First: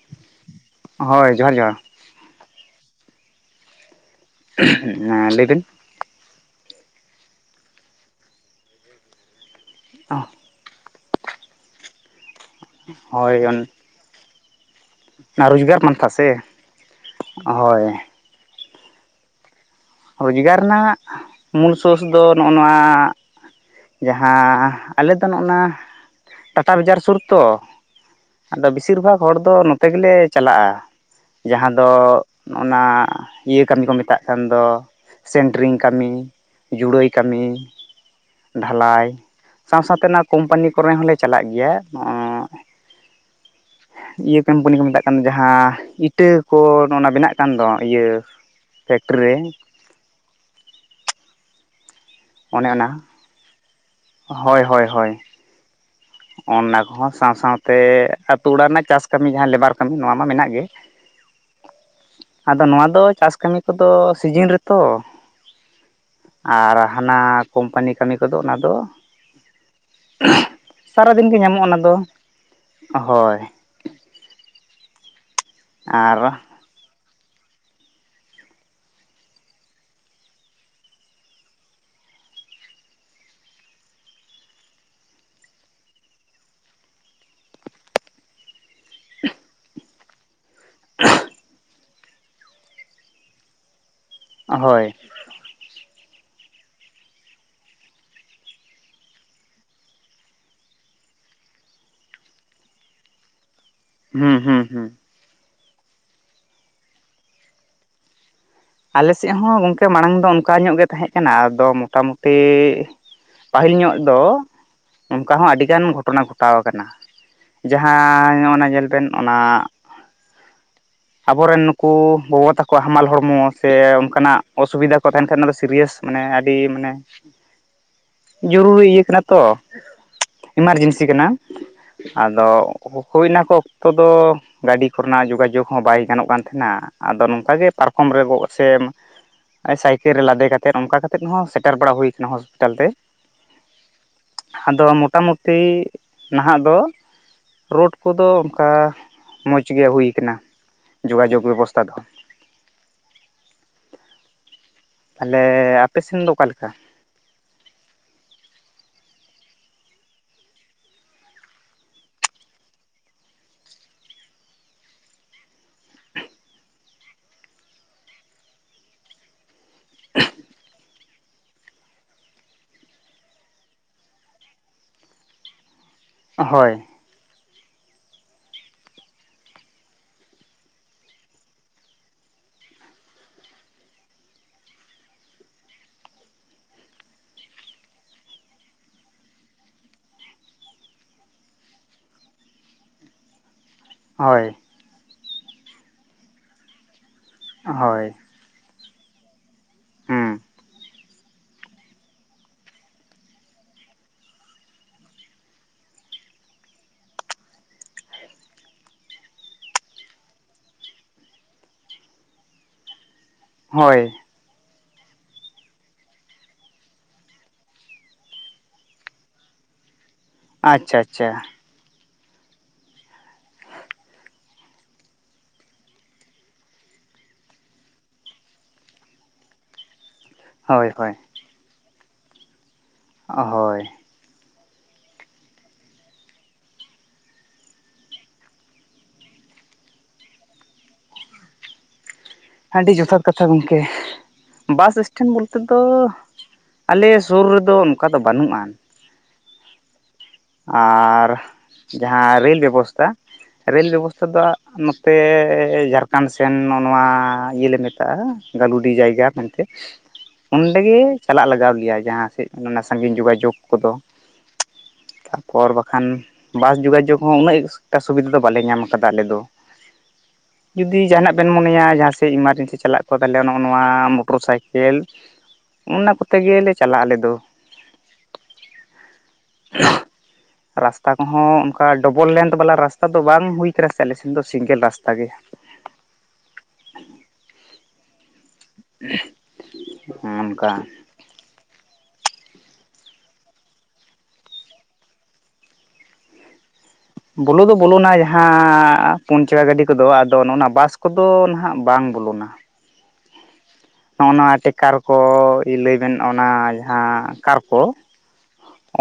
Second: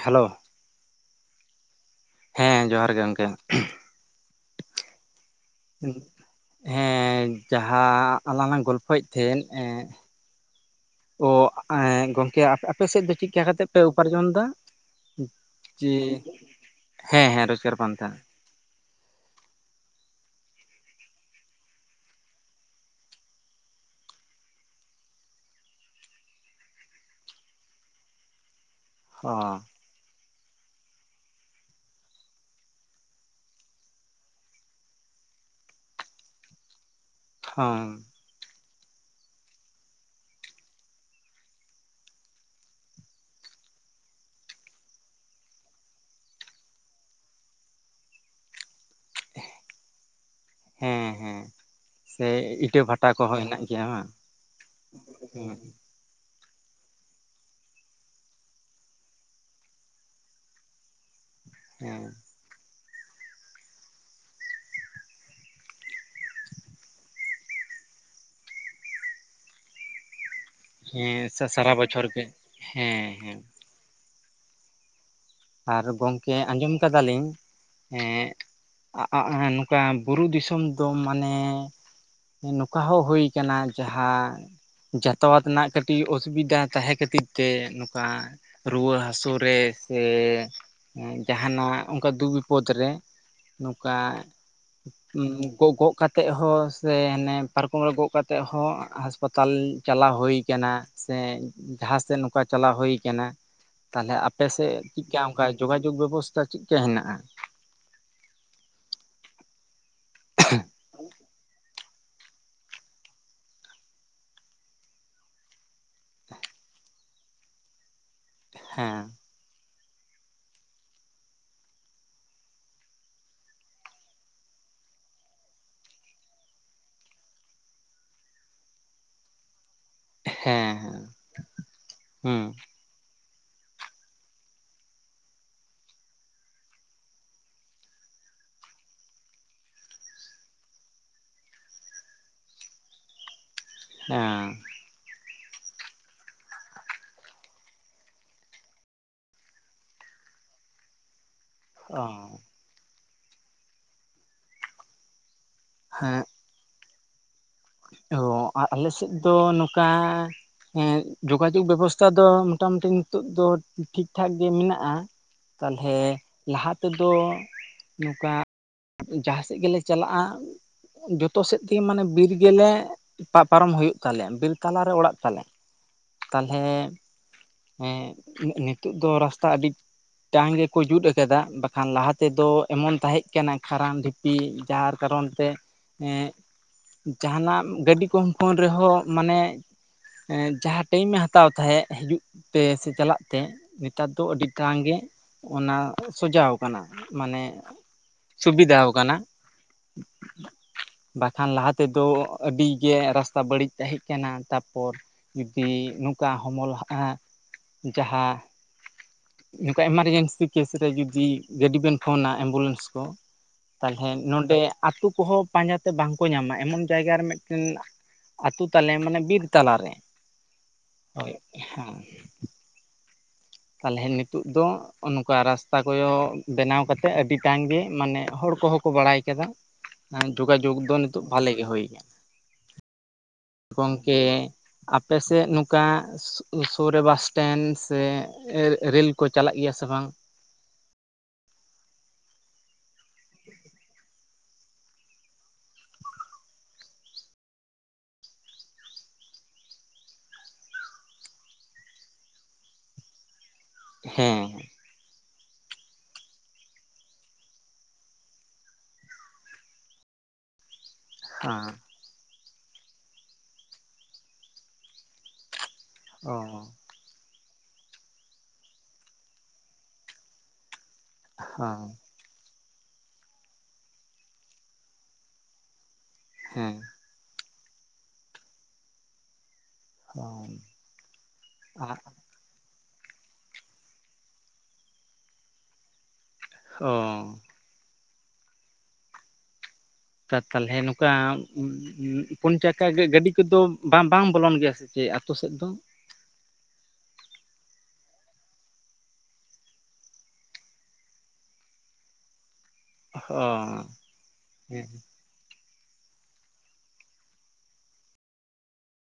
Hello ᱦᱚᱭ ᱡᱚᱦᱟᱨ ᱡᱚᱦᱟᱨ ᱦᱮᱸ ᱡᱚᱦᱟᱨ ᱜᱮ ᱜᱚᱝᱠᱮ ᱾ ᱞᱟᱹᱭ ᱵᱤᱱ ᱦᱮᱸ ᱡᱟᱦᱟᱸ ᱟᱞᱟᱝ ᱞᱟᱝ ᱜᱚᱞᱯᱷᱚᱭᱮᱜ ᱛᱟᱦᱮᱸᱱ ᱮᱸᱻ [unintelligible] ᱚ ᱮᱸ ᱜᱚᱝᱠᱮ ᱟᱯᱮ ᱥᱮᱡ ᱫᱚ ᱪᱮᱜ ᱦᱳᱭ ᱠᱟ ᱠᱟᱛᱮᱜ ᱯᱮ ᱚᱱᱟ ᱩᱯᱟᱨᱡᱚᱱ ᱫᱟ? ᱨᱳᱡᱽᱜᱟᱨ ᱡᱮ ᱯᱟᱱᱛᱷᱟ ᱥᱮ ᱦᱮᱸ ᱦᱮᱸ ᱨᱳᱡᱽᱜᱟᱨ ᱦᱳᱭ ᱯᱟᱱᱛᱷᱟ ᱨᱳᱡᱽᱜᱟᱨ ᱨᱮᱱᱟᱜ ᱢᱩᱞ ᱥᱳᱨᱥ ᱫᱚ ᱱᱚᱜᱚ ᱱᱚᱶᱟ ᱡᱟᱦᱟᱸ ᱟᱞᱮ ᱫᱚ ᱱᱚᱜ-ᱚ ᱱᱟ ᱴᱟᱴᱟ ᱵᱟᱡᱟᱨ ᱥᱩᱨ ᱛᱚ ᱾ ᱟᱫᱚ ᱵᱤᱥᱤᱨ ᱵᱷᱟᱠ ᱚ ᱦᱚᱲ ᱫᱚ ᱱᱚᱛᱮ ᱜᱮᱞᱮ ᱪᱟᱞᱟᱜᱼᱟ ᱾ ᱡᱟᱦᱟᱸ ᱫᱚ ᱚᱱᱟ ᱤᱭᱟᱹ ᱠᱟᱹᱢᱤ ᱠᱚ ᱢᱮᱛᱟᱜ ᱠᱟᱱ ᱫᱚ ᱾ ᱥᱮᱱᱴᱨᱤᱝ ᱠᱟᱹᱢᱤ ᱡᱩᱲᱟᱹᱭ ᱠᱟᱹᱢᱤ ᱦᱚᱸ ᱰᱷᱟᱞᱟᱭ ᱥᱟᱶ ᱥᱟᱶᱛᱮ ᱚᱱᱟ ᱠᱚᱢᱯᱟᱱᱤ ᱠᱚᱨᱮ ᱦᱚᱸᱞᱮ ᱪᱟᱞᱟᱜ ᱜᱮᱭᱟ᱾ [unintelligible] [inaudible] ᱤᱭᱟᱹ ᱠᱳᱢᱯᱟᱱᱤ ᱠᱚ ᱢᱮᱛᱟᱜ ᱠᱟᱱ ᱡᱟᱦᱟᱸ ᱤᱴᱟᱹ ᱠᱚ ᱚᱱᱟ ᱵᱮᱱᱟᱜ ᱠᱟᱱ ᱫᱚ ᱤᱭᱟᱹ ᱯᱷᱮᱠᱴᱨᱤ ᱨᱮ ᱦᱮᱸ ᱦᱮᱸ ᱥᱮ ᱚᱱᱮ ᱤᱴᱟᱹ ᱚᱱᱟ ᱵᱷᱟᱴᱟ ᱠᱚᱦᱚᱸ ᱦᱮᱱᱟᱜ ᱜᱮᱭᱟ ᱵᱟᱝ? ᱦᱳᱭ ᱦᱳᱭ ᱦᱳᱭ [unintelligible] ᱚᱱᱟ ᱠᱚᱦᱚᱸ ᱥᱟᱶ ᱥᱟᱶ ᱛᱮ ᱟᱛᱩ ᱚᱲᱟᱜ ᱨᱮᱱᱟᱜ ᱪᱟᱥ ᱠᱟᱹᱢᱤ ᱡᱟᱦᱟᱸ ᱞᱮᱵᱟᱨ ᱠᱟᱹᱢᱤ ᱱᱚᱣᱟ ᱢᱟ ᱢᱮᱱᱟᱜ ᱜᱮ ᱦᱮᱸ ᱟᱫᱚ ᱱᱚᱣᱟ ᱫᱚ ᱪᱟᱥ ᱠᱟᱹᱢᱤ ᱠᱚ ᱫᱚ ᱥᱤᱡᱤᱱ ᱨᱮᱛᱚ ᱾ ᱟᱨ ᱦᱟᱱᱟ ᱠᱳᱢᱯᱟᱱᱤ ᱠᱟᱹᱢᱤ ᱠᱚᱫᱚ ᱚᱱᱟ ᱫᱚ ᱦᱮᱸ ᱥᱟᱨᱟᱫᱤᱱ ᱜᱮ [unintelligible] ᱧᱟᱢᱚᱜᱼᱟ ᱥᱟᱨᱟ ᱚᱱᱟ ᱫᱚ ᱵᱚᱪᱷᱚᱨ ᱜᱮ ᱦᱮᱸ ᱦᱳᱭ ᱦᱮᱸ ᱾ ᱟᱨ ᱜᱚᱢᱠᱮ ᱟᱸᱡᱚᱢ ᱠᱟᱫᱟᱞᱤᱧ ᱦᱮᱸ ᱟᱜ ᱟᱜ ᱱᱚᱝᱠᱟ ᱵᱩᱨᱩ ᱫᱤᱥᱚᱢ ᱫᱚ ᱢᱟᱱᱮ ᱱᱚᱝᱠᱟ ᱦᱚᱸ ᱦᱩᱭ ᱟᱠᱟᱱᱟ ᱡᱟᱦᱟᱸ ᱡᱚᱛᱚ ᱚᱛ ᱨᱮᱱᱟᱜ ᱠᱟᱹᱴᱤᱡ ᱚᱥᱩᱵᱤᱫᱟ ᱛᱟᱦᱮᱸ ᱠᱷᱟᱹᱛᱤᱨ ᱛᱮ ᱱᱚᱝᱠᱟ ᱨᱩᱣᱟᱹ ᱦᱟᱹᱥᱩ ᱨᱮ ᱥᱮᱻ ᱡᱟᱦᱟᱱᱟᱜ ᱚᱱᱠᱟ ᱫᱩᱠ ᱵᱤᱯᱚᱫᱽ ᱨᱮ ᱱᱚᱝᱠᱟ ᱦᱳᱭ ᱜᱚᱜ ᱜᱚᱜ ᱠᱟᱛ ᱛᱮᱫ ᱦᱚᱸ ᱥᱮ ᱦᱟᱱᱮ ᱯᱟᱨᱠᱚᱢ ᱨᱮ ᱜᱚᱜ ᱠᱟᱛᱮᱫ ᱦᱚᱸ ᱦᱟᱸᱥᱯᱟᱛᱟᱞ ᱪᱟᱞᱟᱣ ᱦᱩᱭ ᱠᱟᱱᱟ ᱾ ᱥᱮ ᱡᱟᱦᱟᱸ ᱥᱮᱱ ᱱᱚᱝᱠᱟ ᱪᱟᱞᱟᱣ ᱦᱩᱭ ᱠᱟᱱᱟ ᱾ ᱛᱟᱸᱦᱚᱞᱮ ᱦᱩᱸ ᱟᱯᱮ ᱦᱩᱸ ᱥᱮᱫ ᱦᱩᱸ ᱪᱮᱠᱟ ᱚᱱᱠᱟ ᱡᱜᱟᱡᱳᱜᱽ ᱵᱮᱵᱚᱥᱛᱷᱟ ᱪᱮᱫ ᱞᱮᱠᱟ ᱦᱮᱱᱟᱜᱼᱟ? ᱟᱞᱮᱥᱮᱫ ᱦᱚᱸ ᱜᱚᱝᱠᱮ ᱢᱟᱲᱟᱝ ᱫᱚ ᱚᱱᱠᱟ ᱧᱚᱜ ᱜᱮ ᱛᱟᱦᱮᱸ ᱠᱟᱱᱟ ᱟᱫᱚ ᱢᱚᱴᱟᱢᱩᱴ ᱴᱤᱻ ᱯᱟᱹᱦᱤᱞ ᱧᱚᱜ ᱫᱚ ᱚᱝᱠᱟ ᱦᱚᱸ ᱟᱹᱰᱤᱜᱟᱱ ᱜᱷᱚᱴᱚᱱᱟ ᱜᱷᱚᱴᱟᱣ ᱟᱠᱟᱱᱟ ᱡᱟᱦᱟᱸ ᱱᱚᱱᱟ ᱧᱮᱞ ᱦᱮᱸ ᱵᱮᱱ ᱚᱱᱟ ᱟᱵᱚᱨᱮᱱ ᱱᱩᱠᱩ ᱜᱚᱜᱚ ᱛᱟᱠᱚ ᱦᱟᱢᱟᱞ ᱦᱚᱲᱢᱚ ᱥᱮ ᱚᱱᱠᱟᱱᱟᱜ ᱚᱥᱩᱵᱤᱫᱷᱟ ᱠᱚ ᱛᱟᱸᱦᱮᱱ ᱠᱷᱟᱱ ᱚᱱᱟ ᱫᱚ ᱥᱤᱨᱤᱭᱟᱥ ᱢᱟᱱᱮ ᱟᱹᱰᱤ ᱢᱟᱱᱮ ᱡᱚᱨᱩᱨᱤ ᱤᱭᱟᱹ ᱠᱟᱱᱟ ᱛᱚ ᱦᱮᱸ ᱦᱮᱸ ᱮᱢᱟᱨᱡᱮᱱᱥᱤ ᱠᱟᱱᱟ ᱟᱫᱚ ᱦᱮᱸ ᱦᱩᱭ ᱱᱟᱠᱚ ᱚᱠᱛᱚ ᱫᱚ ᱜᱟᱹᱰᱤ ᱠᱚᱨᱮᱱᱟᱜ ᱡᱳᱜᱟᱡᱳᱜᱽ ᱦᱚᱸ ᱵᱟᱭ ᱜᱟᱱᱚᱜ ᱠᱟᱱ ᱛᱟᱦᱮᱱᱟ ᱟᱫᱚ ᱱᱚᱝᱠᱟ ᱜᱮ ᱯᱟᱨᱠᱚᱢ ᱨᱮ ᱜᱚᱜ ᱥᱮ ᱥᱟᱭᱠᱮᱞ ᱨᱮ ᱞᱟᱫᱮ ᱠᱟᱛᱮᱫ ᱚᱱᱠᱟ ᱠᱟᱛᱮᱫ ᱦᱚᱸ ᱥᱮᱴᱮᱨ ᱵᱟᱲᱟᱣ ᱦᱩᱭ ᱟᱠᱟᱱᱟ ᱦᱚᱥᱯᱤᱴᱟᱞ ᱛᱮ ᱾ ᱦᱮᱸ ᱟᱫᱚ ᱢᱚᱴᱟ-ᱢᱩᱴᱤ ᱱᱟᱦᱟᱜ ᱫᱚ ᱨᱩᱰ ᱠᱚᱫᱚ ᱚᱱᱠᱟ ᱢᱚᱡᱽ ᱜᱮ ᱦᱩᱭ ᱟᱠᱟᱱᱟ ᱡᱳᱜᱟᱡᱳᱜᱽ ᱵᱮᱵᱚᱥᱛᱟ ᱚᱦᱚ ᱛᱟᱦᱚᱞᱮ ᱦᱮᱸ ᱟᱯᱮᱥᱮᱱ ᱫᱚ ᱚᱠᱟ ᱞᱮᱠᱟ? ᱚ ᱟᱞᱮ ᱥᱮᱫ ᱫᱚ ᱱᱚᱝᱠᱟ ᱦᱮᱸ ᱡᱳᱜᱟ ᱡᱳᱜᱽ ᱵᱮᱵᱚᱥᱛᱷᱟ ᱫᱚ ᱢᱳᱚᱴᱟ-ᱢᱩᱴᱤ ᱱᱤᱛᱚᱜ ᱫᱚ ᱴᱷᱤᱠ ᱴᱷᱟᱠ ᱜᱮ ᱢᱮᱱᱟᱜᱼᱟ᱾ ᱛᱟᱞᱦᱮ ᱞᱟᱦᱟ ᱛᱮᱫᱚ ᱱᱚᱝᱠᱟ ᱡᱟᱦᱟᱸ ᱥᱮᱫ ᱜᱮᱞᱮ ᱪᱟᱞᱟᱜᱼᱟ ᱡᱚᱛᱚ ᱥᱮᱫ ᱛᱮᱜᱮ ᱢᱟᱱᱮ ᱵᱤᱨ ᱜᱮᱞᱮ ᱯᱟᱨᱚᱢ ᱦᱩᱭᱩᱜ ᱛᱟᱞᱮᱭᱟ ᱵᱤᱨ ᱛᱞᱟᱨ ᱨᱮ ᱚᱲᱟᱜ ᱛᱟᱞᱮ ᱛᱟᱞᱦᱮ ᱦᱳᱭ ᱮ ᱦᱮᱸ ᱱᱤᱛᱚᱜ ᱫᱚ ᱨᱟᱥᱛᱟ ᱟᱹᱰᱤ ᱢᱤᱫᱴᱟᱝ ᱜᱮᱠᱚ ᱡᱩᱛ ᱟᱠᱟᱫᱟ ᱵᱟᱠᱷᱟᱱ ᱞᱟᱦᱟ ᱛᱮᱫᱚ ᱮᱢᱚᱱ ᱛᱟᱦᱮᱸ ᱠᱟᱱᱟ ᱠᱷᱟᱨᱟ [unintelligible] ᱠᱤ ᱡᱟ ᱠᱟᱨᱚᱱ ᱛᱮ ᱦᱮᱸ ᱡᱟᱦᱟᱱᱟᱜ ᱜᱟᱹᱰᱤ ᱠᱚ ᱯᱷᱳᱱ ᱨᱮᱦᱚᱸ ᱢᱟᱱᱮ ᱡᱟᱦᱟᱸ ᱴᱟᱭᱤᱢ ᱮ ᱦᱟᱛᱟᱣ ᱛᱟᱦᱮᱸᱫ ᱦᱤᱡᱩᱜ ᱛᱮ ᱥᱮ ᱪᱟᱞᱟᱜ ᱛᱮ ᱱᱮᱛᱟᱨ ᱫᱚ ᱟᱹᱰᱤ ᱦᱳᱭ ᱴᱟᱲᱟᱝ ᱜᱮ ᱚᱱᱟ ᱥᱚᱡᱟᱣ ᱟᱠᱟᱱᱟ ᱢᱟᱱᱮ ᱦᱚᱭ ᱥᱩᱵᱤᱫᱷᱟᱣ ᱠᱟᱱᱟ ᱾ ᱵᱟᱠᱷᱟᱱ ᱞᱟᱦᱟ ᱛᱮᱫᱚ ᱟᱹᱰᱤ ᱜᱮ ᱨᱟᱥᱛᱟ ᱵᱟᱹᱲᱤᱡ ᱛᱟᱦᱮᱸ ᱠᱟᱱᱟ ᱛᱟᱯᱚᱨ ᱠᱤ ᱱᱚᱝᱠᱟ ᱦᱚᱢᱚᱞ ᱦᱟᱜ ᱡᱟᱦᱟᱸ ᱱᱚᱝᱠᱟ ᱮᱢᱟᱨᱡᱮᱱᱥᱤ ᱠᱮᱥ ᱨᱮ ᱡᱩᱫᱤ ᱜᱟᱹᱰᱤ ᱵᱮᱱ ᱯᱷᱳᱱᱟ ᱮᱢᱵᱩᱞᱮᱥ ᱠᱚ ᱦᱳᱭ ᱛᱟᱦᱚᱞᱮ ᱱᱚᱰᱮ ᱟᱹᱛᱩ ᱠᱚᱦᱚᱸ ᱯᱟᱸᱡᱟᱛᱮ ᱵᱟᱝᱠᱚ ᱧᱟᱢᱟ ᱮᱢᱚᱱ ᱡᱟᱭᱜᱟ ᱨᱮ ᱢᱤᱫᱴᱮᱱ ᱟᱹᱛᱩ ᱛᱟᱞᱮ ᱢᱟᱱᱮ ᱵᱤᱨ ᱛᱟᱞᱟᱨᱮ ᱾ ᱟᱪᱪᱷᱟ ᱟᱪᱪᱷᱟ ᱦᱚᱭ ᱦᱮᱸ ᱛᱟᱦᱚᱞᱮ ᱱᱤᱛᱚᱜ ᱫᱚ ᱱᱚᱜ-ᱚ ᱱᱚᱝᱠᱟ ᱨᱟᱥᱛᱟ ᱠᱚᱭᱚᱜ ᱵᱮᱱᱟᱣ ᱠᱟᱛᱮᱜ ᱟᱹᱰᱤᱴᱟᱝ ᱜᱮ ᱢᱟᱱᱮ ᱦᱚᱲ ᱠᱚᱦᱚᱸ ᱠᱚ ᱵᱟᱲᱟᱭ ᱠᱮᱫᱟ ᱾ ᱦᱮᱸ ᱡᱳᱜᱟᱡᱳᱜᱽ ᱦᱳᱭ ᱫᱚ ᱦᱳᱭ ᱱᱤᱛᱚᱜ ᱵᱷᱟᱞᱮ ᱜᱮ ᱦᱩᱭ ᱠᱟᱱᱟ ᱾ ᱦᱚᱭ ᱠᱤ ᱟᱯᱮᱥᱮᱫ ᱱᱚᱝᱠᱟ ᱥᱩᱨ ᱨᱮ ᱵᱟᱥᱴᱮᱱ ᱥᱮ ᱨᱮᱹᱞ ᱠᱚ ᱪᱟᱞᱟᱜ ᱜᱮᱭᱟ ᱥᱮ ᱵᱟᱝ? ᱟᱹᱰᱤ ᱡᱚᱛᱷᱟᱛ ᱠᱟᱛᱷᱟ ᱜᱚᱢᱠᱮ ᱵᱟᱥ-ᱤᱥᱴᱮᱱᱰ ᱵᱚᱞᱛᱮ ᱫᱚ ᱟᱞᱮ ᱥᱩᱨ ᱨᱮᱫᱚ ᱚᱱᱠᱟ ᱫᱚ ᱵᱟᱹᱱᱩᱜ-ᱟ ᱾ ᱟᱨ ᱡᱟᱦᱟᱸ ᱨᱮᱞ ᱵᱮᱵᱚᱥᱛᱟ ᱨᱮᱞ ᱵᱮᱵᱚᱥᱛᱟ ᱦᱮᱸ ᱫᱚ ᱱᱚ ᱛᱮᱻ ᱡᱷᱟᱨᱠᱷᱚᱸᱰ ᱥᱮᱱ ᱱᱚᱣᱟ ᱤᱭᱟᱹᱞᱮ ᱢᱮᱛᱟᱜᱼᱟ ᱜᱟᱹᱞᱩᱰᱤ ᱡᱟᱭᱜᱟ ᱢᱮᱱᱛᱮ ᱚᱸᱰᱮ ᱜᱮ ᱪᱟᱞᱟᱜ ᱦᱮᱸ ᱞᱟᱜᱟᱣ ᱞᱮᱭᱟ ᱡᱟᱦᱟᱸ ᱥᱮᱫ ᱚᱱᱟ ᱥᱟᱺᱜᱤᱧ ᱡᱳᱜᱟᱡᱳᱜᱽ ᱠᱚᱫᱚ ᱾ ᱚᱨ ᱵᱟᱠᱷᱟᱱ ᱚ ᱵᱟᱥ ᱡᱳᱜᱟᱡᱳᱜᱽ ᱦᱚᱸ ᱩᱱᱟᱹᱜ ᱮᱠᱴᱟ ᱥᱩᱵᱤᱫᱷᱟ ᱫᱚ ᱵᱟᱞᱮ ᱧᱟᱢ ᱠᱟᱫᱟ ᱟᱞᱮ ᱫᱚ ᱾ ᱡᱩᱫᱤ ᱡᱟᱦᱟᱱᱟᱜ ᱵᱮᱱ ᱢᱚᱱᱮᱭᱟ ᱡᱟᱦᱟᱸ ᱥᱮᱫ ᱮᱢᱟᱨᱡᱮᱱᱥᱤ ᱪᱟᱞᱟᱜ ᱠᱚ ᱛᱟᱦᱚᱞᱮ ᱱᱚᱜᱚ ᱱᱚᱣᱟ ᱢᱚᱴᱚᱨ ᱥᱟᱭᱠᱮᱞ ᱚᱱᱟ ᱠᱚ ᱛᱮᱜᱮ ᱞᱮ ᱦᱮᱸ ᱪᱟᱞᱟᱜᱼᱟ ᱟᱞᱮᱫ ᱫᱚ ᱦᱮᱸ ᱨᱟᱥᱛᱟ ᱠᱚᱦᱚᱸ ᱚᱱᱠᱟ ᱰᱚᱵᱚᱞ ᱞᱮᱱᱛ ᱵᱟᱞᱟ ᱨᱟᱥᱛᱟ ᱫᱚ ᱵᱟᱝ ᱦᱩᱭ ᱠᱟᱱᱟ ᱥᱮ ᱟᱞᱮ ᱥᱮᱱ ᱫᱚ ᱥᱤᱝᱜᱮᱞ ᱨᱟᱥᱛᱟ ᱜᱮ ᱾ ᱚ [unintelligible] ᱠᱟᱱ ᱛᱟᱦᱚᱞᱮ ᱚᱱᱠᱟ ᱯᱩᱱ ᱪᱟᱠᱟ ᱜᱟᱹᱰᱤ ᱠᱚᱫᱚ ᱵᱟᱝ ᱵᱟᱝ ᱵᱚᱞᱚᱱ ᱜᱮᱭᱟ ᱥᱮ ᱪᱮᱫ ᱟᱛᱳ ᱥᱮᱫ ᱫᱚ? ᱵᱚᱞᱚ ᱫᱚ ᱵᱚᱞᱚᱱᱟ ᱡᱟᱦᱟᱸ ᱯᱩᱱᱪᱟᱠᱟ ᱜᱟᱹᱰᱤ ᱠᱚᱫᱚ ᱟᱫᱚ ᱱᱚᱜᱼᱱᱟ ᱵᱟᱥ ᱠᱚᱫᱚ ᱱᱟᱦᱟᱜ ᱵᱟᱝ ᱵᱚᱞᱚᱱᱟ ᱾ ᱦᱚᱸ ᱱᱚᱜᱱ ᱱᱚᱣᱟ ᱴᱮᱠᱟᱨ ᱠᱚ ᱞᱟᱹᱭ ᱵᱮᱱ ᱚᱱᱟ ᱡᱟᱦᱟᱸ ᱠᱟᱨ ᱠᱚ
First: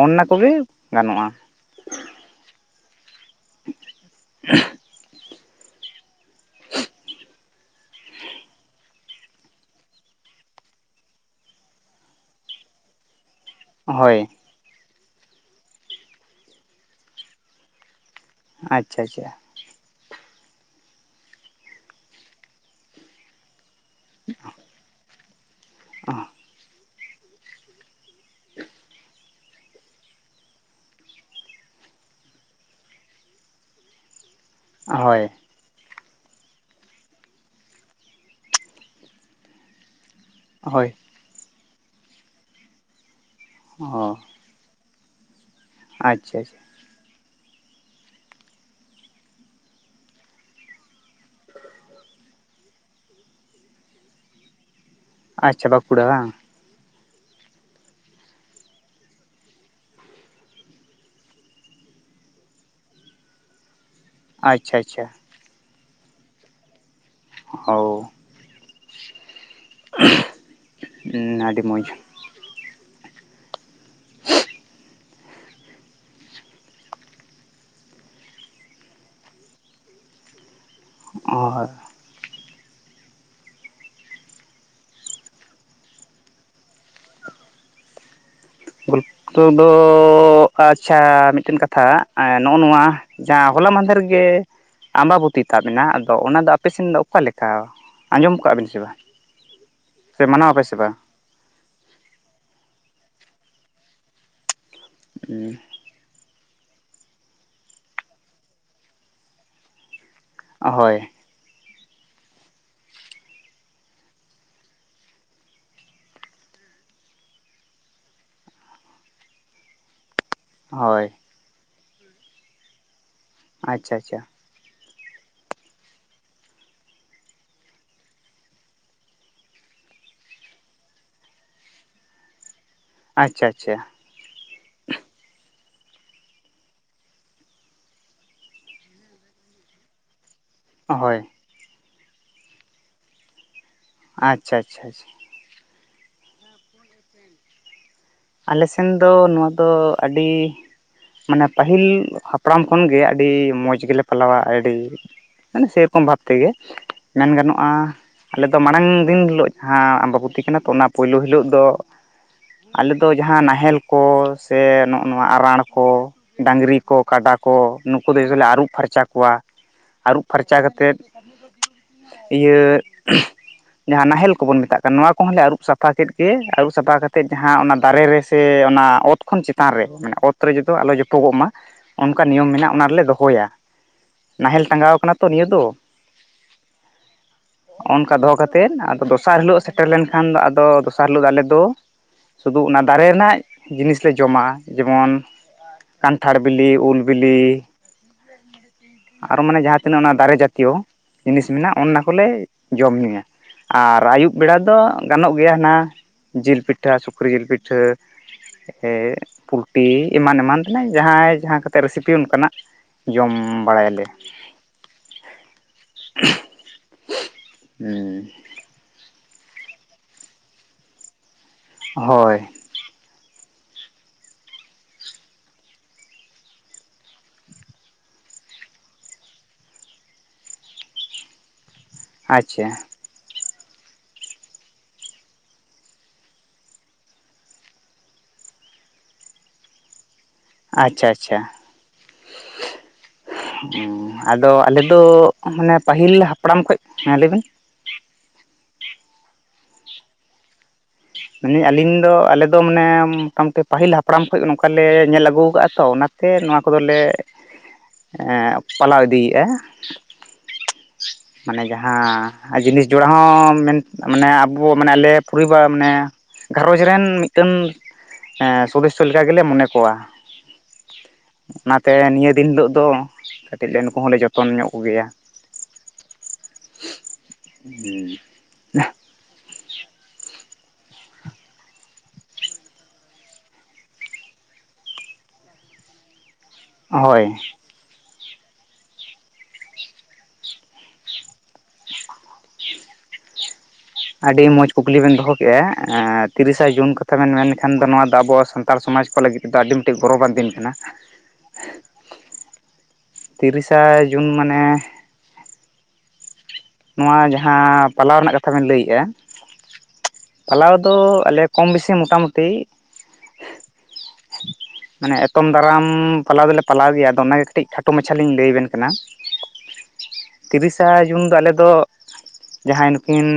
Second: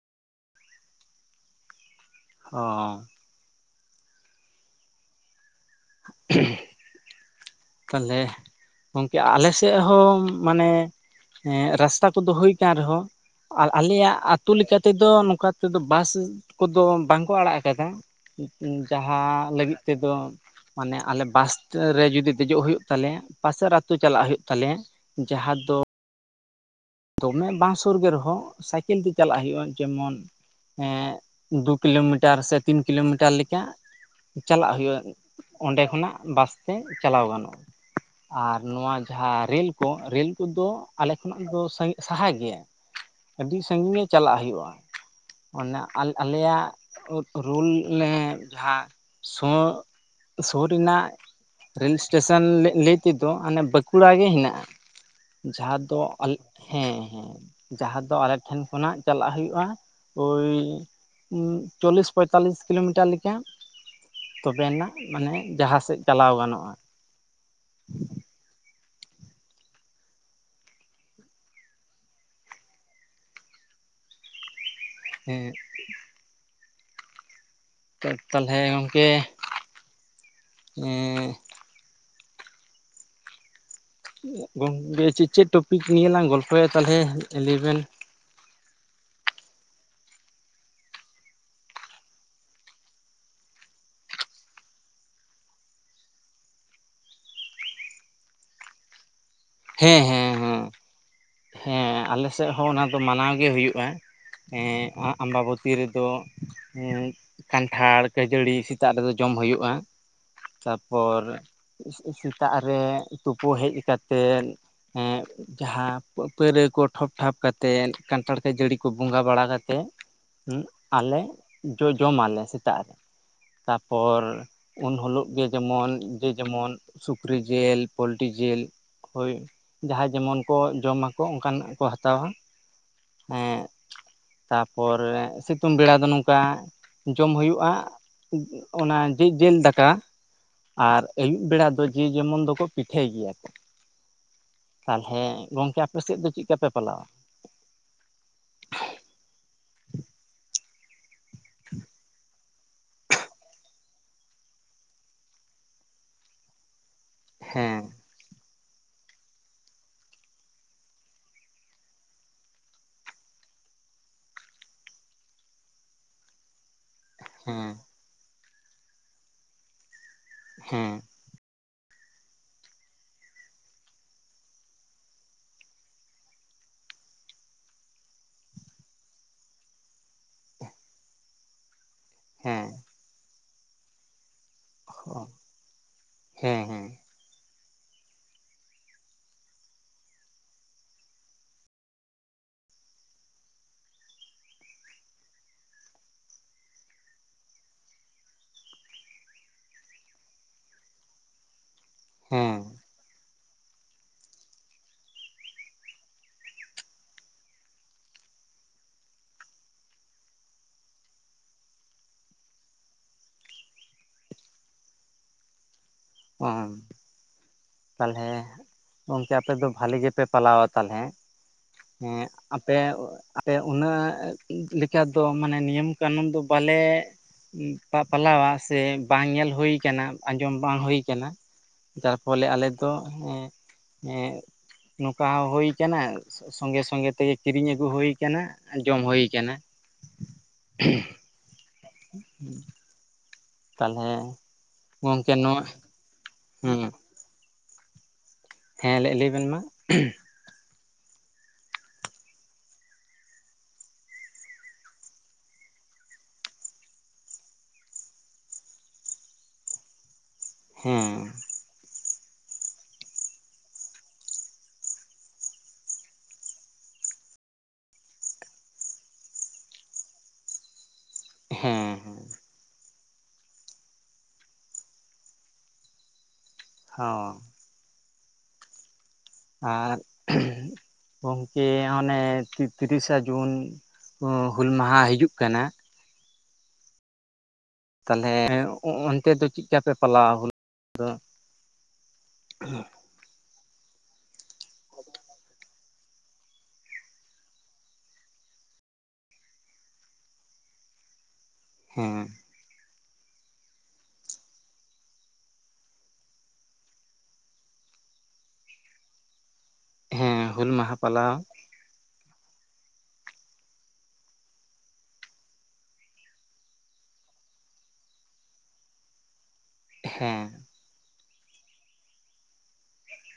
ᱚᱜᱱᱟ ᱠᱚᱜᱮ ᱜᱟᱱᱚᱜᱼᱟ ᱾ ᱚ [unintelligible] [unintelligible] ᱛᱟᱦᱟᱞᱮ ᱜᱚᱝᱠᱮ ᱟᱞᱮᱥᱮᱫ ᱦᱚᱸ ᱢᱟᱱᱮ ᱦᱮᱸ ᱨᱟᱥᱛᱟ ᱠᱚᱫᱚ ᱦᱩᱭ ᱟᱠᱟᱱ ᱨᱮᱦᱚᱸ ᱟᱨ ᱟᱞᱮᱭᱟᱜ ᱦᱳᱭ ᱟᱛᱩ ᱞᱮᱠᱟ ᱛᱮᱫᱚ ᱱᱚᱝᱠᱟ ᱛᱮᱫᱚ ᱵᱟᱥ ᱠᱚᱫᱚ ᱵᱟᱝᱠᱚ ᱟᱲᱟᱜ ᱟᱠᱟᱫᱟ᱾ [unintelligible] ᱟᱪᱪᱷᱟ ᱡᱟᱦᱟᱸ ᱟᱪᱪᱷᱟ ᱞᱟᱹᱜᱤᱫ ᱛᱮᱫᱚ ᱢᱟᱱᱮ ᱟᱞᱮ ᱵᱟᱥ ᱨᱮ ᱡᱩᱫᱤ ᱫᱮᱡᱚᱜ ᱦᱩᱭᱩᱜ ᱛᱟᱞᱮᱭᱟ ᱯᱟᱥᱮᱨ ᱟᱹᱛᱩ ᱪᱟᱞᱟᱜ ᱦᱩᱭᱩᱜ ᱛᱟᱞᱮᱭᱟ ᱡᱟᱦᱟᱸ ᱫᱚ [unintelligible] ᱫᱚᱢᱮ ᱵᱟᱝ ᱥᱩᱨᱜᱮ ᱨᱮᱦᱚᱸ ᱥᱟᱭᱠᱤᱞ ᱜᱤ ᱪᱟᱞᱟᱜ ᱦᱩᱭᱩᱜᱼᱟ ᱡᱮᱢᱚᱱ ᱦᱮᱸ ᱫᱩ ᱠᱤᱞᱚᱢᱤᱴᱟᱨ ᱥᱮ ᱛᱤᱱ ᱠᱤᱞᱚᱢᱤᱴᱟᱨ ᱞᱮᱠᱟ ᱪᱟᱞᱟᱜ ᱦᱩᱭᱩᱜᱼᱟ ᱦᱳᱭ ᱚᱸᱰᱮ ᱠᱷᱚᱱᱟᱜ ᱵᱟᱥᱛᱮ ᱪᱟᱞᱟᱣ ᱜᱟᱱᱚᱜᱼᱟ ᱟᱨ ᱱᱚᱶᱟ ᱡᱟᱦᱟᱸ ᱨᱮᱞ ᱠᱚ ᱨᱮᱞ ᱠᱚ ᱫᱚ ᱦᱳᱭ ᱟᱞᱮ ᱠᱷᱚᱱᱟᱜ ᱫᱚ ᱥᱟᱸ ᱥᱟᱦᱟᱭ ᱜᱮᱭᱟ᱾ ᱟᱹᱰᱤ ᱥᱟᱺᱜᱤᱧ ᱜᱮ ᱚ ᱪᱟᱞᱟᱜ ᱦᱩᱭᱩᱜᱼᱟ ᱚᱱᱟ ᱟᱞ ᱟᱪᱪᱷᱟ ᱟᱪᱪᱷᱟ ᱟᱞᱮᱭᱟᱜ [unintelligible] ᱨᱩᱞ ᱞᱮ ᱡᱟᱦᱟᱸ ᱥᱚ ᱥᱩᱨ ᱨᱮᱱᱟᱜ ᱨᱮᱞ ᱥᱴᱮᱥᱟᱱ ᱞᱮᱜ ᱞᱟᱹᱭ ᱛᱮᱫᱚ ᱦᱟᱱᱮ ᱵᱟᱸᱠᱷᱩᱲᱟ ᱜᱮ ᱦᱮᱱᱟᱜᱼᱟ᱾ ᱟᱪᱪᱷᱟ ᱡᱟᱦᱟᱸ ᱫᱚ ᱵᱟᱸᱠᱩᱲᱟ ᱵᱟᱝ ᱟᱞᱮ ᱦᱮᱸ ᱦᱮᱸ ᱡᱟᱦᱟᱸ ᱫᱚ ᱟᱞᱮ ᱴᱷᱮᱱ ᱠᱷᱚᱱᱟᱜ ᱪᱟᱞᱟᱜ ᱦᱩᱭᱩᱜᱼᱟ ᱚᱭ ᱪᱚᱞᱤᱥ ᱯᱚᱸᱭᱛᱟᱞᱤᱥ ᱠᱤᱞᱚᱢᱤᱴᱟᱨ ᱞᱮᱠᱟ ᱟᱪᱪᱷᱟ ᱛᱚᱵᱮᱭᱟᱱᱟᱜ ᱟᱪᱪᱷᱟ ᱢᱟᱱᱮ ᱡᱟᱦᱟᱸ ᱥᱮᱫ ᱪᱟᱞᱟᱣ ᱜᱟᱱᱚᱜᱼᱟ᱾ ᱦᱚ ᱟᱹᱰᱤ ᱢᱚᱡᱽ [unintelligible] ᱦᱮᱸ [unintelligible] ᱛᱟᱞᱦᱮ ᱜᱚᱝᱠᱮ ᱮᱸᱻ ᱟᱨ ᱜᱚᱝᱠᱮ ᱪᱮᱫ ᱪᱮᱫ ᱴᱚᱯᱤᱠ ᱱᱤᱭᱟ. ᱞᱟᱝ ᱜᱚᱞᱯᱷᱚᱭᱟ ᱛᱟᱦᱞᱮ ᱞᱟ. ᱭᱵᱮᱱ? ᱜᱚᱞᱯᱷᱚ ᱫᱚ ᱟᱪᱷᱟ ᱢᱤᱫᱴᱮᱱ ᱠᱟᱛᱷᱟ ᱱᱚᱜᱼᱚ ᱱᱚᱶᱟ ᱡᱟᱦᱟᱸ ᱦᱚᱞᱟ ᱢᱟᱦᱫᱮᱨ ᱜᱮ ᱟᱢᱵᱟᱵᱩᱛᱤ ᱛᱟᱵ ᱮᱱᱟ ᱟᱫᱚ ᱚᱱᱟᱫᱚ ᱟᱯᱮᱥᱮᱱ ᱫᱚ ᱚᱠᱟᱞᱮᱠᱟ ᱟᱸᱡᱚᱢ ᱟᱠᱟᱜ ᱵᱮᱱ ᱥᱮ ᱵᱟᱝ? ᱦᱮᱸ ᱦᱮᱸ ᱥᱮ ᱢᱟᱱᱟᱣ ᱦᱮᱸ ᱟᱯᱮ ᱥᱮ ᱵᱟᱝ? ᱦᱮᱸ ᱟᱞᱮᱥᱮᱫ ᱦᱚᱸ ᱚᱱᱟ ᱫᱚ ᱢᱟᱱᱟᱣ ᱜᱮ ᱦᱩᱭᱩᱜᱼᱟ ᱮᱸ ᱚᱱᱟ ᱟᱢᱵᱟᱵᱚᱛᱤ ᱨᱮᱫᱚ ᱦᱮᱸ ᱠᱟᱱᱴᱷᱟᱲ ᱠᱷᱟ. ᱡᱟᱹᱲᱤ ᱥᱮᱛᱟᱜ ᱨᱮᱫᱚ ᱡᱚᱢ ᱦᱩᱭᱩᱜᱼᱟ᱾ ᱦᱳᱭ ᱛᱟᱯᱚᱨ ᱥᱮᱛᱟᱜ ᱨᱮ ᱛᱩᱯᱩ ᱦᱮᱡ ᱠᱟᱛᱮᱱ ᱦᱮᱸ ᱡᱟᱦᱟᱸ ᱯᱟᱹᱯᱟᱹᱭ ᱨᱮ ᱠᱚ ᱴᱷᱚᱯ ᱴᱷᱟᱯ ᱠᱟᱛᱮᱱ ᱠᱟᱱᱴᱷᱟᱲ ᱠᱚ ᱡᱟᱹᱲᱤ ᱠᱚ ᱵᱚᱸᱜᱟ ᱵᱟᱲᱟ ᱠᱟᱛᱮᱜ ᱦᱩᱸ ᱦᱳᱭ ᱟᱞᱮ ᱡᱚ ᱡᱚᱢᱟᱞᱮ ᱥᱮᱛᱟᱜ ᱨᱮ ᱟᱪᱪᱷᱟ ᱟᱪᱪᱷᱟ ᱛᱟᱯᱚᱨ ᱩᱱᱦᱚᱞᱚᱜ ᱜᱮ ᱡᱮᱢᱚᱱ ᱡᱮ ᱡᱮᱢᱚᱱ ᱥᱩᱠᱨᱤ ᱡᱤᱞ ᱯᱚᱞᱴᱤ ᱡᱤᱞ ᱦᱳᱭ ᱡᱟᱦᱟᱸᱭ ᱡᱮᱢᱚᱱ ᱠᱚ ᱡᱚᱢ ᱟᱠᱚ ᱚᱱᱠᱟᱱᱟᱜ ᱠᱚ ᱦᱟᱛᱟᱣᱟ ᱦᱟᱸᱜ ᱟᱪᱷᱟ ᱟᱪᱷᱟ ᱛᱟᱯᱚᱨᱮ ᱥᱤᱛᱩᱝ ᱵᱮᱲᱟ ᱫᱚ ᱱᱚᱝᱠᱟ ᱡᱚᱢ ᱦᱩᱭᱩᱜᱼᱟ ᱚᱱᱟ ᱡᱤ ᱡᱤᱞ ᱫᱟᱠᱟ ᱟᱨ ᱦᱳᱭ ᱟᱹᱭᱩᱵ ᱵᱮᱲᱟ ᱫᱚ ᱡᱮ ᱡᱮᱢᱚᱱ ᱫᱚᱠᱚ ᱯᱤᱴᱷᱟᱹᱭ ᱜᱮᱭᱟ ᱠᱚ ᱟᱪᱪᱷᱟ ᱟᱪᱪᱷᱟ ᱟᱪᱪᱷᱟ ᱛᱟᱞᱦᱮ ᱜᱚᱝᱠᱮ ᱟᱯᱮᱥᱮᱫ ᱫᱚ ᱪᱮᱫ ᱞᱮᱠᱟ ᱯᱮ ᱯᱟᱞᱟᱣᱟ? ᱟᱞᱮᱥᱱ ᱫᱚ ᱱᱚᱶᱟ ᱫᱚ ᱟᱹᱰᱤ ᱢᱟᱱᱮ ᱯᱟᱹᱦᱤᱞ ᱦᱟᱯ ᱦᱟᱯᱲᱟᱢ ᱠᱷᱚᱱ ᱜᱮ ᱟᱹᱰᱤ ᱢᱚᱡᱽ ᱜᱮᱞᱮ ᱯᱟᱞᱟᱣᱟ ᱟᱹᱰᱤ ᱢᱟᱱᱮ ᱥᱮᱨᱚᱠᱚᱢ ᱵᱷᱟᱯ ᱛᱮᱜᱮ ᱢᱮᱱ ᱜᱟᱱᱚᱜᱼᱟ ᱦᱮᱸ ᱟᱞᱮᱫᱚ ᱢᱟᱲᱟᱝ ᱫᱤᱱ ᱦᱤᱞᱚᱜ ᱡᱟᱦᱟᱸ ᱟᱢᱵᱟᱵᱩᱛᱤ ᱠᱟᱱᱟ ᱛᱚ ᱚᱱᱟ ᱯᱩᱭᱞᱩ ᱦᱤᱞᱚᱜ ᱫᱚ ᱟᱞᱮᱫᱚ ᱡᱟᱦᱟᱸ ᱱᱟᱦᱮᱞ ᱠᱚ ᱥᱮ ᱱᱚᱜᱼᱚ ᱱᱚᱶᱟ ᱟᱸᱨᱟᱲ ᱠᱚ ᱰᱟᱝᱨᱤ ᱠᱚ ᱠᱟᱰᱟ ᱠᱚ ᱦᱮᱸ ᱱᱩᱠᱩ ᱫᱚ ᱟᱭᱥᱮ ᱞᱮ ᱟᱹᱨᱩᱵ ᱯᱷᱟᱨᱪᱟ ᱠᱚᱣᱟ ᱟᱹᱨᱩᱵ ᱯᱷᱟᱨᱪᱟ ᱦᱮᱸ ᱠᱟᱛᱮᱫ ᱤᱭᱟᱹ ᱡᱟᱦᱟᱸ ᱱᱟᱦᱮᱞ ᱠᱚᱵᱚᱱ ᱢᱮᱛᱟᱜ ᱠᱟᱱ ᱱᱚᱶᱟ ᱠᱚᱦᱚᱸᱞᱮ ᱟᱹᱨᱩᱵ ᱥᱟᱯᱷᱟ ᱠᱮᱫ ᱜᱮ ᱟᱹᱨᱩᱵ ᱥᱟᱯᱷᱟ ᱠᱟᱛᱮᱫ ᱡᱟᱦᱟᱸ ᱦᱟᱸᱜ ᱚᱱᱟ ᱫᱟᱨᱮ ᱨᱮᱥᱮ ᱚᱱᱟ ᱚᱛ ᱠᱷᱚᱱ ᱪᱮᱛᱟᱱ ᱨᱮ ᱢᱟᱱᱮ ᱚᱛ ᱨᱮ ᱡᱚᱫᱚ ᱟᱞᱚ ᱡᱚᱯᱚᱜᱚᱜ ᱢᱟ᱾ ᱚᱱᱠᱟ ᱱᱤᱭᱚᱢ ᱦᱮᱸ ᱢᱮᱱᱟᱜ ᱚᱱᱟ ᱨᱮᱞᱮ ᱫᱚᱦᱚᱭᱟ᱾ ᱱᱟᱦᱮᱞ ᱴᱟᱸᱜᱟᱣ ᱟᱠᱟᱱᱟ ᱛᱚ ᱱᱤᱭᱟᱹ ᱫᱚ᱾ ᱦᱮᱸ ᱦᱮᱸ ᱚᱱᱚᱝᱠᱟ ᱫᱚᱦᱚ ᱠᱟᱮᱫ ᱟᱫᱚ ᱫᱚᱥᱟᱨ ᱦᱤᱞᱳᱜ ᱥᱮᱴᱮᱨ ᱞᱮᱱᱠᱷᱟᱱ ᱫᱚ ᱟᱫᱚ ᱫᱚᱥᱟᱨ ᱦᱤᱞᱚᱜ ᱫᱚ ᱟᱞᱮ ᱫᱚ ᱥᱩᱫᱩ ᱚᱱᱟ ᱫᱟᱨᱮ ᱨᱮᱱᱟᱜ ᱡᱤᱱᱤᱥ ᱞᱮ ᱡᱚᱢᱟ ᱡᱮᱢᱚᱱ ᱠᱟᱱᱴᱷᱟᱲ ᱵᱤᱞᱤ ᱩᱞ ᱵᱤᱞᱤ ᱟᱨᱚ ᱢᱟᱱᱮ ᱡᱟᱦᱟᱸᱛᱤᱱᱟᱹᱜ ᱚᱱᱟ ᱫᱟᱨᱮ ᱡᱟᱛᱤᱭᱚ ᱡᱤᱱᱤᱥ ᱢᱮᱱᱟᱜᱼᱟ ᱚᱱᱟ ᱠᱚᱞᱮ ᱦᱮᱸ ᱡᱚᱢ ᱧᱩᱭᱟ ᱾ ᱟᱨ ᱟᱹᱭᱩᱵ ᱵᱮᱲᱟ ᱫᱚ ᱜᱟᱱᱚᱜ ᱜᱮᱭᱟ ᱱᱟᱦᱟᱜ ᱡᱤᱞ ᱯᱤᱴᱷᱟᱹ ᱥᱩᱠ ᱥᱩᱠᱨᱤ ᱡᱤᱞ ᱯᱤᱴᱷᱟᱹ ᱾ ᱮ ᱯᱳᱞᱴᱤ ᱮᱢᱟᱱ ᱮᱢᱟᱱ ᱛᱮᱱᱟᱜ ᱡᱟᱦᱟᱸᱭ ᱡᱟᱦᱟᱸ ᱠᱟᱛᱮᱫ ᱨᱮᱥᱤᱯᱤ ᱚᱱᱠᱟᱱᱟᱜ ᱡᱚᱢ ᱵᱟᱲᱟᱭᱟ ᱞᱮ [unintelligible] ᱦᱩᱸ ᱛᱟᱞᱦᱮ ᱜᱚᱢᱠᱮ ᱟᱯᱮ ᱫᱚ ᱵᱷᱟᱹᱞᱤ ᱜᱮᱯᱮ ᱯᱟᱞᱟᱣᱟ ᱛᱟᱦᱚᱞᱮ ᱦᱮᱸ ᱦᱳᱭ ᱯᱮ ᱟᱯᱮ ᱩᱱᱟᱹᱜ ᱞᱮᱠᱟ ᱫᱚ ᱢᱟᱱᱮ ᱱᱤᱭᱚᱢ ᱠᱟᱹᱱᱩᱱ ᱫᱚ ᱵᱟᱞᱮ ᱯᱟᱞᱟᱣᱟ ᱥᱮ ᱵᱟᱝ ᱧᱮᱞ ᱦᱩᱭ ᱠᱟᱱᱟ ᱟᱸᱡᱚᱢ ᱵᱟᱝ ᱦᱩᱭ ᱠᱟᱱᱟ ᱾ ᱵᱚᱞᱮ ᱟᱪᱪᱷᱟ ᱟᱞᱮ ᱫᱚ ᱱᱚᱝᱠᱟ ᱦᱩᱭ ᱠᱟᱱᱟ ᱥᱚᱝᱜᱮ ᱥᱚᱝᱜᱮ ᱛᱮᱜᱮ ᱠᱤᱨᱤᱧ ᱟᱹᱜᱩ ᱦᱩᱭ ᱠᱟᱱᱟ ᱡᱚᱢ ᱦᱩᱭ ᱠᱟᱱᱟ ᱾ ᱟᱪᱪᱷᱟ ᱟᱪᱪᱷᱟ ᱛᱟᱦᱚᱞᱮ ᱟᱫᱚ ᱟᱞᱮ ᱫᱚ ᱜᱚᱝᱠᱮ ᱱᱚᱣᱟ ᱢᱟᱱᱮ ᱯᱟᱹᱦᱤᱞ ᱦᱟᱯᱲᱟᱢ ᱠᱷᱚᱱ ᱦᱮᱸ ᱢᱮᱱ ᱞᱮᱵᱮᱱ ᱦᱮᱸ ᱞᱟᱹᱭ ᱞᱟᱹᱭ ᱵᱮᱱ ᱢᱟ ᱢᱮᱱᱟᱱᱮ ᱟᱞᱤᱧ ᱫᱚ ᱟᱞᱮ ᱫᱚ ᱢᱟᱱᱮ ᱢᱚᱴᱟ-ᱢᱩᱴᱤ ᱯᱟᱹᱦᱤᱞ ᱦᱟᱯᱲᱟᱢ ᱠᱷᱚᱱ ᱱᱚᱝᱠᱟ ᱞᱮ ᱧᱮᱞ ᱟᱹᱜᱩ ᱟᱠᱟᱫᱟᱼᱟ ᱛᱚ ᱚᱱᱟ ᱛᱮ ᱱᱚᱣᱟ ᱠᱚᱫᱚ ᱞᱮ ᱯᱟᱞᱟᱣ ᱤᱫᱤᱭᱮᱫᱼᱟ ᱦᱮᱸ ᱢᱟᱱᱮ ᱡᱟᱦᱟᱸ ᱡᱤᱱᱤᱥ ᱡᱚᱲᱟ ᱦᱚᱸ ᱢᱮᱱ ᱢᱟᱱᱮ ᱟᱵᱚ ᱢᱟᱱᱮ ᱟᱞᱮ ᱯᱚᱨᱤᱵᱟᱨ ᱢᱟᱱᱮ ᱜᱷᱟᱨᱚᱡᱽ ᱨᱮᱱ ᱢᱤᱫᱴᱮᱱ ᱥᱚᱫᱚᱥᱚ ᱞᱮᱠᱟ ᱜᱮᱞᱮ ᱢᱚᱱᱮ ᱠᱚᱣᱟ ᱾ ᱦᱮᱸ ᱚᱱᱟᱛᱮ ᱦᱮᱸ ᱱᱤᱭᱟᱹ ᱫᱤᱱ ᱦᱤᱞᱚᱜ ᱫᱚ ᱠᱟᱹᱴᱤᱡ ᱞᱮ ᱱᱩᱠᱩ ᱦᱚᱸᱞᱮ ᱡᱚᱛᱚᱱ ᱧᱚᱜ ᱠᱚᱜᱮᱭᱟ ᱾ ᱦᱚᱸ [unintelligible] ᱟᱨ [unintelligible] ᱜᱚᱝᱠᱮ ᱚᱱᱮ ᱛᱤᱨᱤᱥᱟ ᱡᱩᱱ ᱦᱩᱞ ᱢᱟᱦᱟ ᱦᱤᱡᱩᱜ ᱠᱟᱱᱟ ᱦᱚᱭ ᱛᱟᱦᱞᱮ ᱚᱱᱛᱮ ᱫᱚ ᱪᱮᱫᱠᱟᱯᱮ ᱯᱟᱞᱟᱣ [unintelligible] ᱫᱚ ᱟᱹᱰᱤ ᱢᱚᱡᱽ ᱠᱩᱠᱞᱤ ᱵᱮᱱ ᱫᱚᱦᱚ ᱠᱮᱜᱼᱟ ᱾ ᱛᱤᱨᱤᱥᱟ ᱡᱩᱱ ᱠᱟᱛᱷᱟ ᱵᱮᱱ ᱢᱮᱱ ᱞᱮᱠᱷᱟᱱ ᱫᱚ ᱱᱚᱣᱟ ᱫᱚ ᱟᱵᱚ ᱥᱟᱱᱛᱟᱲ ᱥᱚᱢᱟᱡᱽ ᱠᱚ ᱞᱟᱹᱜᱤᱫ ᱛᱚ ᱟᱹᱰᱤ ᱢᱤᱫ ᱴᱤᱡ ᱜᱚᱨᱚᱵᱟᱱ ᱫᱤᱱ ᱠᱟᱱᱟ ᱾ ᱦᱮᱸ ᱛᱤᱨᱤᱥᱟ ᱡᱩᱱ ᱢᱟᱱᱮ ᱱᱚᱣᱟ ᱡᱟᱦᱟᱸ ᱯᱟᱞᱟᱣ ᱨᱮᱱᱟᱜ ᱠᱟᱛᱷᱟ ᱵᱤᱱ ᱞᱟᱹᱭᱮᱫᱼᱟ ᱦᱮᱸ ᱦᱩᱞ ᱯᱟᱞᱟᱣ ᱢᱟᱦᱟ ᱫᱚ ᱯᱟᱞᱟᱣ ᱟᱞᱮ ᱠᱚᱢ ᱵᱮᱥᱤ ᱢᱚᱴᱟ-ᱢᱩᱴᱤ [inaudible] ᱢᱟᱱᱮ ᱮᱛᱚᱢ ᱫᱟᱨᱟᱢ ᱯᱟᱞᱟᱣ ᱫᱚᱞᱮ ᱯᱟᱞᱟᱣ ᱜᱮᱭᱟ ᱾ ᱟᱫᱚ ᱚᱱᱟ ᱜᱮ ᱠᱟᱹᱴᱤᱡ ᱠᱷᱟᱴᱚ ᱢᱟᱪᱷᱟ ᱞᱤᱧ ᱞᱟᱹᱭ ᱟᱵᱮᱱ ᱠᱟᱱᱟ ᱾ [inaudible] ᱛᱤᱨᱤᱥᱟ ᱡᱩᱱ ᱫᱚ ᱟᱞᱮ ᱫᱚ ᱡᱟᱦᱟᱸᱭ ᱱᱩᱠᱤᱱ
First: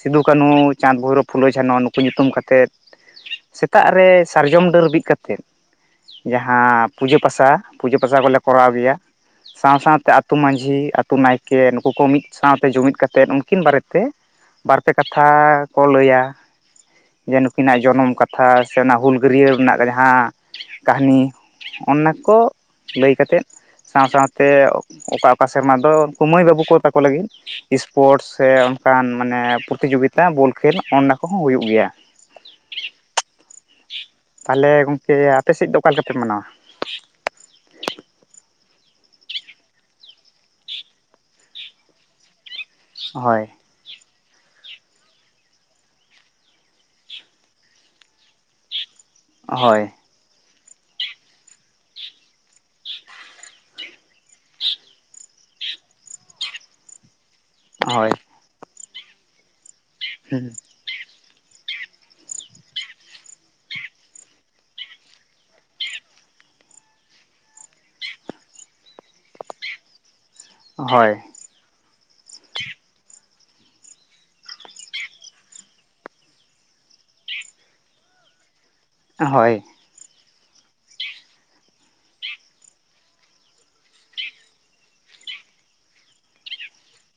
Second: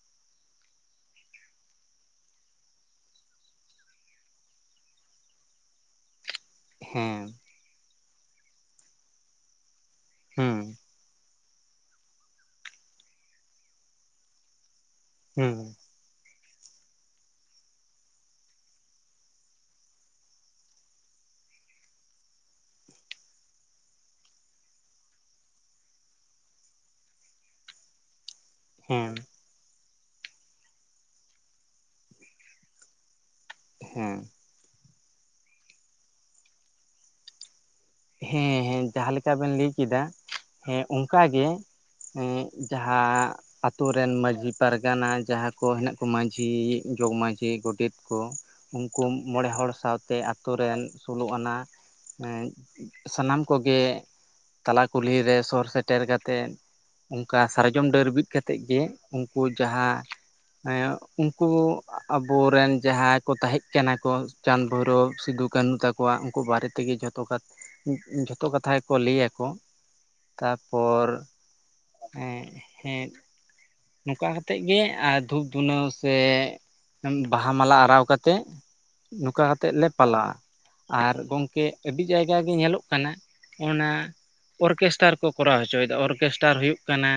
ᱥᱤᱫᱩ-ᱠᱟᱹᱱᱩ, ᱪᱟᱸᱫᱽ-ᱵᱷᱳᱭᱨᱳ, ᱯᱷᱩᱞᱚ-ᱡᱷᱟᱱᱚ ᱱᱩᱠᱩ ᱧᱩᱛᱩᱢ ᱠᱟᱛᱮᱫ ᱥᱮᱛᱟᱜ ᱨᱮ ᱥᱟᱨᱡᱚᱢ ᱰᱟᱹᱨ ᱵᱤᱫ ᱠᱟᱛᱮ ᱡᱟᱦᱟᱸ ᱯᱩᱡᱟᱹ ᱦᱮᱸ ᱯᱟᱥᱟ ᱯᱩᱡᱟᱹ ᱯᱟᱥᱟ ᱠᱚᱞᱮ ᱠᱚᱨᱟᱣ ᱜᱮᱭᱟ ᱥᱟᱶ ᱥᱟᱶᱛᱮ ᱟᱹᱛᱩ ᱦᱩᱸ ᱢᱟᱹᱡᱷᱤ ᱟᱛᱩ ᱱᱟᱭᱠᱮ ᱱᱩᱠᱩ ᱠᱚ ᱢᱤᱫ ᱥᱟᱶᱛᱮ ᱡᱩᱢᱤᱫ ᱠᱟᱛᱮᱫ ᱩᱱᱠᱤᱱ ᱵᱟᱨᱮ ᱛᱮ ᱵᱟᱨ ᱯᱮ ᱠᱟᱛᱷᱟ ᱦᱩᱸ ᱠᱚ ᱞᱟᱹᱭᱟ ᱾ ᱡᱮ ᱱᱩᱠᱤᱱᱟᱜ ᱡᱚᱱᱚᱢ ᱠᱟᱛᱷᱟ ᱥᱮ ᱚᱱᱟ ᱦᱩᱞᱜᱟᱹᱨᱭᱟᱹ ᱨᱮᱱᱟᱜ ᱡᱟᱦᱟᱸ ᱠᱟᱹᱦᱱᱤ ᱚᱱᱟ ᱠᱚ ᱞᱟᱹᱭ ᱠᱟᱛᱮᱫ ᱥᱟᱶ ᱥᱟᱶᱛᱮ ᱚᱠᱟ ᱚᱠᱟ ᱥᱮᱨᱢᱟ ᱫᱚ ᱩᱱᱠᱩ [unintelligible] ᱛᱟᱠᱚ ᱞᱟᱹᱜᱤᱫ ᱥᱯᱳᱨᱴ ᱥᱮ ᱚᱱᱠᱟᱱ ᱦᱮᱸ ᱢᱟᱱᱮ ᱯᱚᱨᱛᱤᱡᱳᱜᱤᱛᱟ ᱵᱚᱞ ᱠᱷᱮᱞ ᱚᱱᱟ ᱠᱚᱦᱚᱸ ᱦᱩᱭᱩᱜ ᱜᱮᱭᱟ ᱾ ᱦᱮᱸ ᱛᱟᱦᱚᱞᱮ ᱜᱚᱝᱠᱮ ᱟᱯᱮ ᱥᱮᱫ ᱫᱚ ᱚᱠᱟ ᱞᱮᱠᱟᱯᱮ ᱢᱟᱱᱟᱣᱟ? ᱦᱮᱸ ᱦᱮᱸ ᱡᱟᱦᱟᱸ ᱞᱮᱠᱟ ᱵᱮᱱ ᱞᱟᱹᱭ ᱠᱟᱫᱟ ᱦᱮᱸ ᱚᱱᱠᱟ ᱜᱮ ᱡᱟᱦᱟᱸ ᱦᱳᱭ ᱟᱛᱳ ᱨᱮᱱ ᱢᱟᱺᱡᱷᱤ ᱯᱟᱨᱜᱟᱱᱟ ᱡᱟᱦᱟᱸ ᱠᱚ ᱦᱮᱱᱟᱜ ᱠᱚ ᱢᱟᱺᱡᱷᱤ ᱡᱚᱜᱽ ᱢᱟᱺᱡᱷᱤ ᱜᱚᱰᱮᱛ ᱠᱚ ᱩᱱᱠᱩ ᱢᱚᱬᱮ ᱦᱚᱲ ᱦᱳᱭ ᱥᱟᱶᱛᱮ ᱟᱛᱳ ᱨᱮᱱ ᱥᱳᱞᱳ ᱟᱱᱟ ᱥᱟᱱᱟᱢ ᱠᱚᱜᱮ ᱛᱟᱞᱟ ᱠᱩᱞᱦᱤ ᱨᱮ ᱥᱚᱨ ᱥᱮᱴᱮᱨ ᱠᱟᱛᱮᱫ ᱚᱱᱠᱟ ᱥᱟᱨᱮᱡ ᱡᱚᱢ ᱰᱟᱹᱨ ᱦᱳᱭ ᱵᱤᱫ ᱠᱟᱛᱮᱫ ᱜᱮ ᱩᱱᱠᱩ ᱡᱟᱦᱟᱸ ᱦᱮᱸ ᱦᱮᱸ ᱩᱱᱠᱩ ᱟᱵᱚᱨᱮᱱ ᱡᱟᱦᱟᱸᱭ ᱠᱚ ᱛᱟᱦᱮᱸᱜ ᱠᱟᱱᱟ ᱠᱚ ᱪᱟᱸᱫᱽ ᱵᱷᱳᱭᱨᱳᱵᱽ ᱥᱤᱫᱩ ᱠᱟᱹᱱᱦᱩ ᱛᱟᱠᱚ ᱠᱚᱣᱟᱜ ᱩᱱᱠᱩ ᱵᱟᱨᱮ ᱛᱮᱜᱮ ᱡᱷᱚᱛᱚ ᱡᱷᱚᱛᱚ ᱠᱟᱛᱷᱟ ᱜᱮᱠᱚ ᱞᱟᱹᱭᱟ ᱠᱚ, ᱛᱟᱯᱚᱨ ᱦᱳᱭ ᱦᱮᱸ ᱦᱮᱸ ᱱᱚᱝᱠᱟ ᱠᱟᱛᱮᱫ ᱜᱮ ᱟᱨ ᱫᱷᱩᱯ ᱫᱷᱩᱱᱟᱹ ᱥᱮ ᱵᱟᱦᱟ ᱢᱟᱞᱟ ᱟᱨᱟᱣ ᱠᱟᱛᱮᱜ ᱱᱚᱝᱠᱟ ᱦᱳᱭ ᱠᱟᱛᱮᱜ ᱞᱮ ᱯᱟᱞᱟᱣᱟ᱾ ᱟᱨ ᱜᱚᱝᱠᱮ ᱟᱹᱰᱤ ᱡᱟᱭᱜᱟ ᱜᱮ ᱧᱮᱞᱚᱜ ᱠᱟᱱᱟ ᱚᱱᱟ ᱚᱨᱠᱮᱥᱴᱟᱨ ᱠᱚ ᱠᱚᱨᱟᱣ ᱚᱪᱚᱭᱮᱫᱟ ᱚᱨᱜᱮᱥᱴᱟᱨ ᱦᱩᱭᱩᱜ ᱠᱟᱱᱟ᱾